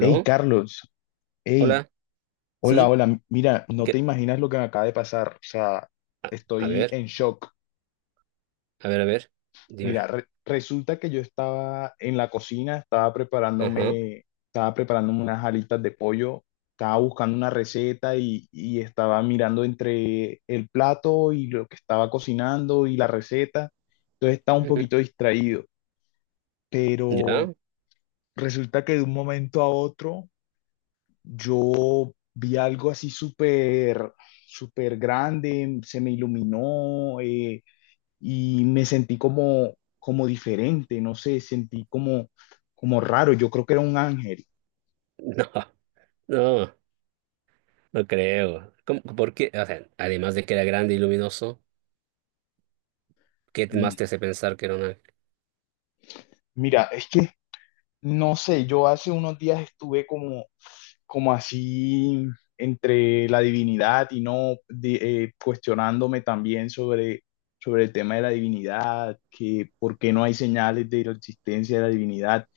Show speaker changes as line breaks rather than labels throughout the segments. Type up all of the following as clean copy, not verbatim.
Hey, Carlos, hey,
¿Hola?
hola,
¿Sí?
hola, mira, no te
¿Qué?
imaginas lo que me acaba de pasar, o sea,
A, a
estoy
ver,
en shock.
a ver, a ver. Dime.
Mira, resulta que yo estaba en la cocina,
Ajá.
estaba preparándome unas alitas de pollo, estaba buscando una receta y estaba mirando entre el plato y lo que estaba cocinando y la receta, entonces estaba un
Ujú.
poquito distraído, pero
¿Ya?
resulta que de un momento a otro yo vi algo así súper, súper grande, se me iluminó, y me sentí como, como diferente, no sé, sentí como, como raro, yo creo que era un ángel.
No, no, no creo. ¿Cómo- por qué? O sea, además de que era grande y luminoso, ¿qué más
Mm,
te hace pensar que era un ángel?
Mira, es que, no sé, yo hace unos días estuve como, como así entre la divinidad y no de- cuestionándome también sobre el tema de la divinidad, que por qué no hay señales de la existencia de la divinidad.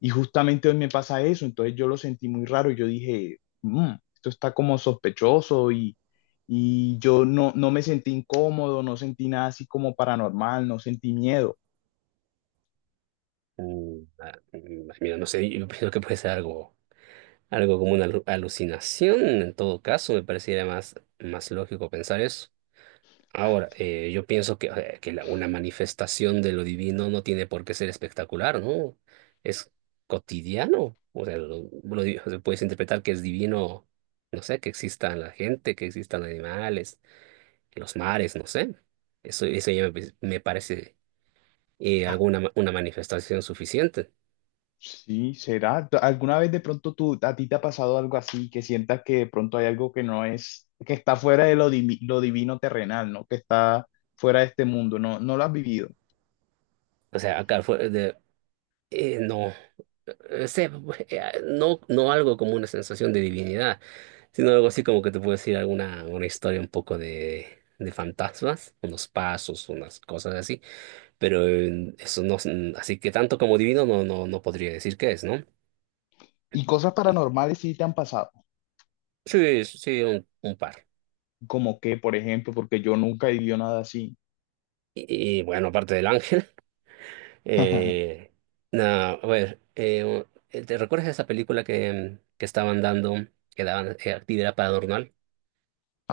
Y justamente hoy me pasa eso, entonces yo lo sentí muy raro, yo dije, "Mm, esto está como sospechoso", y yo no me sentí incómodo, no sentí nada así como paranormal, no sentí miedo.
Mira, no sé, yo pienso que puede ser algo, algo como una alu- alucinación. En todo caso, me pareciera más, más lógico pensar eso. Ahora, yo pienso que la- una manifestación de lo divino no tiene por qué ser espectacular, ¿no? Es cotidiano. O sea, lo di- o sea, puedes interpretar que es divino, no sé, que exista la gente, que existan animales, que los mares, no sé. Eso ya me parece alguna ma- una manifestación suficiente.
Sí, será. ¿Alguna vez de pronto tú, a ti te ha pasado algo así que sientas que de pronto hay algo que no es, que está fuera de lo, lo divino terrenal, ¿no? Que está fuera de este mundo, no, no lo has vivido.
O sea, acá fue de, no, sé, no, no algo como una sensación de divinidad. Sino algo así como que te puedo decir alguna una historia un poco de fantasmas, unos pasos, unas cosas así, pero eso no, es- así que tanto como divino no, no, no podría decir qué es, ¿no?
¿Y cosas paranormales sí te han pasado,
Sí, sí, sí, un par.
como que, por ejemplo? Porque yo nunca he vivido nada así.
Y, bueno, aparte del ángel, eh, nada, a ver, ¿te recuerdas esa película que estaban dando, que daban actividad para adornar?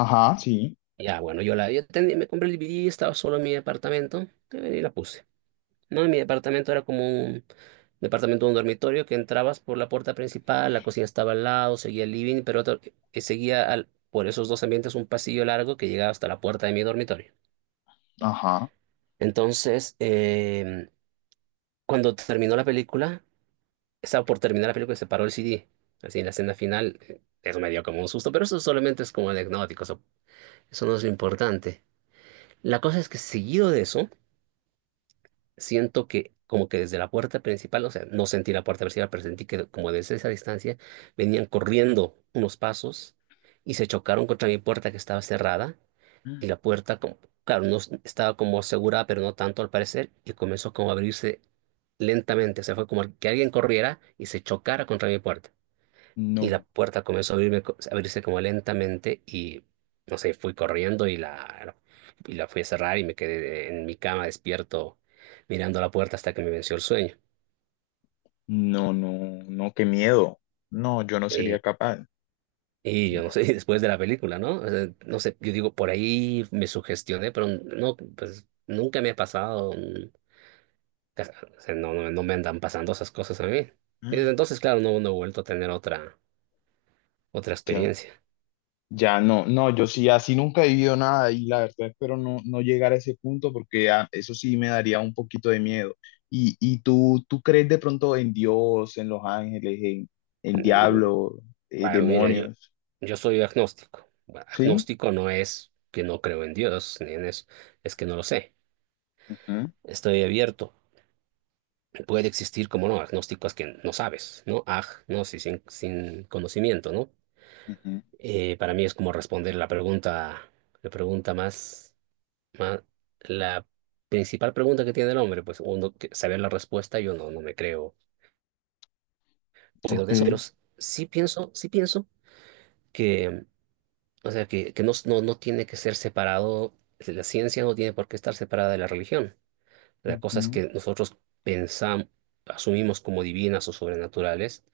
Ajá, sí,
Ya, bueno, yo tenía- me compré el DVD, estaba solo en mi apartamento y la puse. No, y mi departamento era como un departamento, un dormitorio que entrabas por la puerta principal, la cocina estaba al lado, seguía el living, pero otro- que seguía al- por esos dos ambientes un pasillo largo que llegaba hasta la puerta de mi dormitorio.
ajá.
Entonces, cuando terminó la película, estaba por terminar la película y se paró el CD. Así en la escena final, eso me dio como un susto, pero eso solamente es como anecdótico, eso no es lo importante. La cosa es que seguido de eso, siento que como que desde la puerta principal, o sea, no sentí la puerta principal, pero sentí que como desde esa distancia venían corriendo unos pasos y se chocaron contra mi puerta que estaba cerrada y la puerta, como, claro, no s- estaba como asegurada, pero no tanto al parecer, y comenzó como a abrirse lentamente, o sea, fue como que alguien corriera y se chocara contra mi puerta. Y la
No,
puerta comenzó a abrirme co- a abrirse como lentamente y, no sé, fui corriendo y la fui a cerrar y me quedé en mi cama despierto mirando la puerta hasta que me venció el sueño.
no, no, no, qué miedo. No, yo no sería
Y,
capaz.
y yo no
No.
sé, después de la película, ¿no? O sea, no sé, yo digo, por ahí me sugestioné, pero no, pues nunca me ha pasado, cas- o sea, no, no, no me andan pasando esas cosas a mí. Y desde entonces, claro, no, no he vuelto a tener otra, otra
Ya.
experiencia.
Ya no, no, yo sí, así nunca he vivido nada y la verdad espero no llegar a ese punto porque ah, eso sí me daría un poquito de miedo. Y tú, tú crees de pronto en Dios, en los ángeles, en diablo,
Bueno, mira, yo,
demonios?
yo soy agnóstico. Bueno,
¿Sí?
agnóstico no es que no creo en Dios, ni en eso, es que no lo sé.
Ujú,
Estoy abierto. Puede existir, como no, agnóstico es que no sabes, ¿no? Aj, no, sí, sin, sin conocimiento, ¿no?
ujú.
Para mí es como responder la pregunta más, más, la principal pregunta que tiene el hombre, pues uno que- saber la respuesta, yo no, no me creo. Pero
Ok,
de eso, pero s- sí pienso que o sea, que no, no, no tiene que ser separado, si la ciencia no tiene por qué estar separada de la religión. Las cosas
ujú,
que nosotros pensamos, asumimos como divinas o sobrenaturales,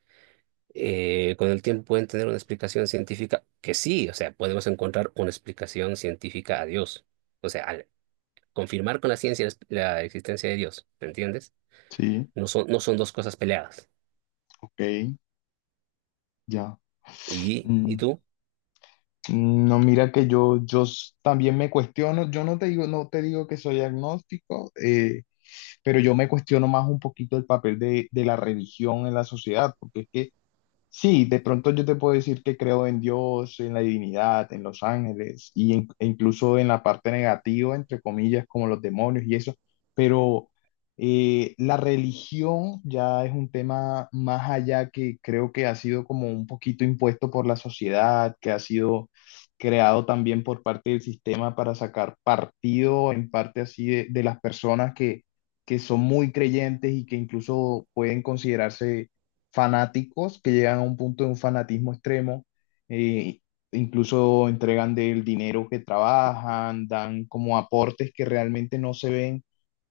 con el tiempo pueden tener una explicación científica que sí, o sea, podemos encontrar una explicación científica a Dios. O sea, al confirmar con la ciencia la, la existencia de Dios, ¿me entiendes?
sí,
No son, no son dos cosas peleadas.
ok, ya.
Y
Mm,
tú?
no, mira que yo, también me cuestiono, yo no te digo, no te digo que soy agnóstico, pero yo me cuestiono más un poquito el papel de la religión en la sociedad, porque es que sí, de pronto yo te puedo decir que creo en Dios, en la divinidad, en los ángeles y e incluso en la parte negativa, entre comillas, como los demonios y eso, pero la religión ya es un tema más allá, que creo que ha sido como un poquito impuesto por la sociedad, que ha sido creado también por parte del sistema para sacar partido en parte así de las personas que son muy creyentes y que incluso pueden considerarse fanáticos, que llegan a un punto de un fanatismo extremo, eh, incluso entregan del dinero que trabajan, dan como aportes que realmente no se ven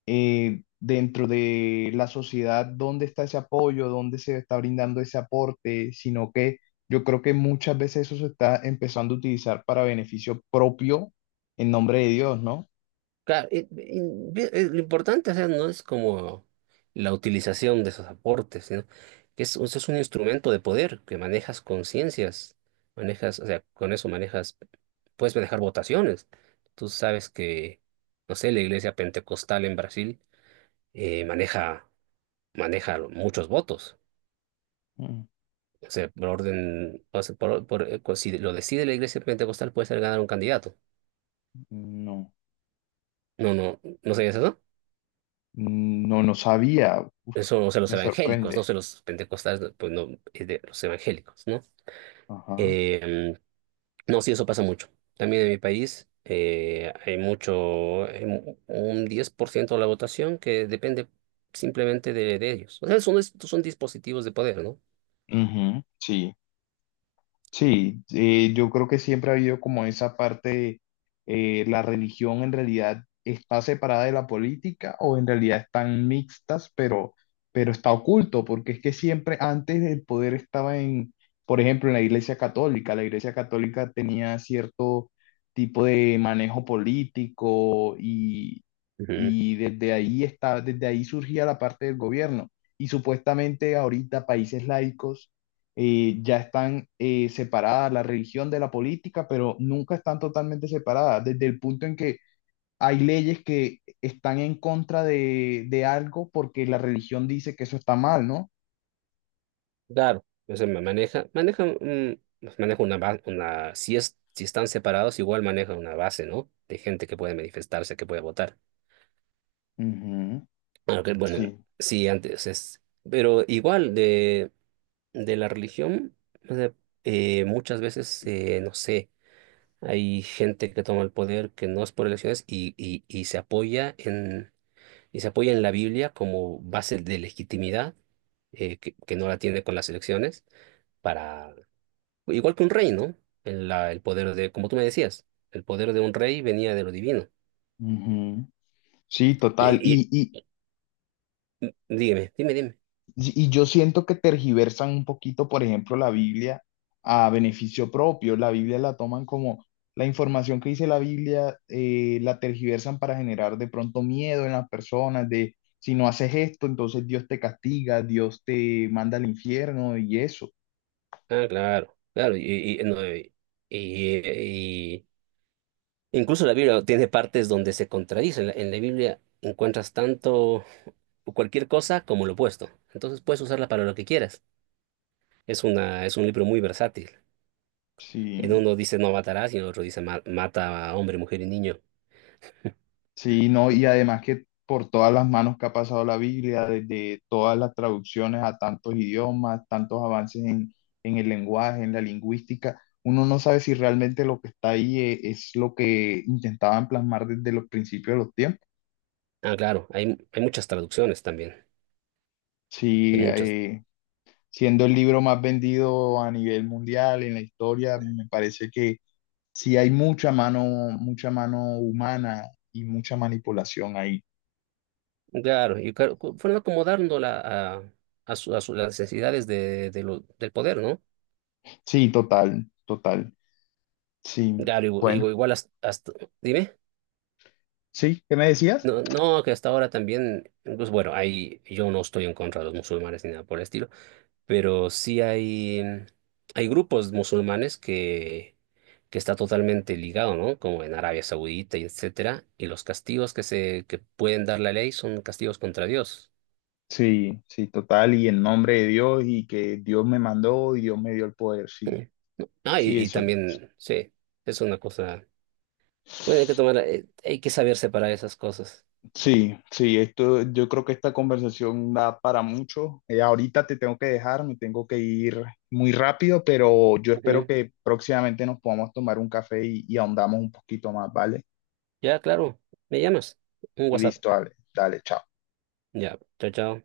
dentro de la sociedad, dónde está ese apoyo, dónde se está brindando ese aporte, sino que yo creo que muchas veces eso se está empezando a utilizar para beneficio propio en nombre de Dios, ¿no?
Claro, y vi- lo importante, o sea, no es como la utilización de esos aportes, sino que es, eso es un instrumento de poder que manejas conciencias, manejas, o sea, con eso manejas, puedes manejar votaciones. Tú sabes que, no sé, la iglesia pentecostal en Brasil maneja, maneja muchos votos.
Mm,
O sea, por orden, o sea, por- si lo decide la iglesia pentecostal, puede ser ganar un candidato.
no,
No, no, ¿no sabías eso?
no, no sabía. Uf,
Eso, o sea, los
me
evangélicos, no
sorprende.
sé, los pentecostales, no, pues no, es de los evangélicos, ¿no?
Ajá.
Em, no, sí, eso pasa mucho. También en mi país hay mucho, hay mu- un 10% de la votación que depende simplemente de ellos. O sea, son, es- son dispositivos de poder, ¿no?
Ujú, sí. Sí, yo creo que siempre ha habido como esa parte, la religión en realidad está separada de la política, o en realidad están mixtas, pero está oculto, porque es que siempre antes el poder estaba en, por ejemplo, en la Iglesia Católica. La Iglesia Católica tenía cierto tipo de manejo político
Ujú.
y desde ahí está, desde ahí surgía la parte del gobierno. Y supuestamente ahorita países laicos ya están separadas la religión de la política, pero nunca están totalmente separadas, desde el punto en que hay leyes que están en contra de algo porque la religión dice que eso está mal, ¿no?
Claro, o sea, ma- maneja, maneja, maneja una, base una, si es, si están separados, igual maneja una base, ¿no? De gente que puede manifestarse, que puede votar.
Ujú,
Aunque, bueno,
sí.
sí, antes es, pero igual de la religión, o sea, muchas veces, no sé, hay gente que toma el poder que no es por elecciones y se apoya en, y se apoya en la Biblia como base de legitimidad, que no la tiene con las elecciones, para, igual que un rey, ¿no? El, la- el poder de, como tú me decías, el poder de un rey venía de lo divino.
Ujú. Sí, total.
Y-
Y,
dígame dime, dime.
y y yo siento que tergiversan un poquito, por ejemplo, la Biblia, a beneficio propio. La Biblia la toman como la información que dice la Biblia, la tergiversan para generar de pronto miedo en las personas, de si no haces esto, entonces Dios te castiga, Dios te manda al infierno y eso.
Ah, claro, claro, y, no, y- incluso la Biblia tiene partes donde se contradicen. En la Biblia encuentras tanto cualquier cosa como lo opuesto. Entonces puedes usarla para lo que quieras. Es una, es un libro muy versátil. En
Sí.
uno dice no matarás y en otro dice "Ma- mata a hombre, mujer y niño".
Sí, no, y además que por todas las manos que ha pasado la Biblia, desde todas las traducciones a tantos idiomas, tantos avances en el lenguaje, en la lingüística, uno no sabe si realmente lo que está ahí es lo que intentaban plasmar desde los principios de los tiempos.
Ah, claro, hay muchas traducciones también. Hay
Sí,
muchas.
siendo el libro más vendido a nivel mundial en la historia, me parece que sí hay mucha mano humana y mucha manipulación ahí.
Claro, y claro, cu- fueron acomodándola a, a su- las necesidades de lo- del poder, ¿no?
Sí, total, total. Sí,
Claro, igu-
bueno.
igu- igual hasta, hasta- dime.
Sí, ¿qué me decías?
No, no, que hasta ahora también, pues bueno, hay, yo no estoy en contra de los musulmanes ni nada por el estilo, pero sí hay grupos musulmanes que está totalmente ligado, ¿no? Como en Arabia Saudita y etcétera, y los castigos que se, que pueden dar la ley son castigos contra Dios.
Sí, sí, total, y en nombre de Dios y que Dios me mandó y Dios me dio el poder, sí,
Mm. Ah,
sí,
y
eso,
también, sí, es una cosa, bueno, hay que tomar, hay que saber separar esas cosas.
sí, sí, esto, yo creo que esta conversación da para mucho. Ahorita te tengo que dejar, me tengo que ir muy rápido, pero yo espero
Ujú.
que próximamente nos podamos tomar un café y ahondamos un poquito más, ¿vale?
Ya, claro, me llamas, un WhatsApp,
Listo, dale, dale, chao.
ya, chao, chao.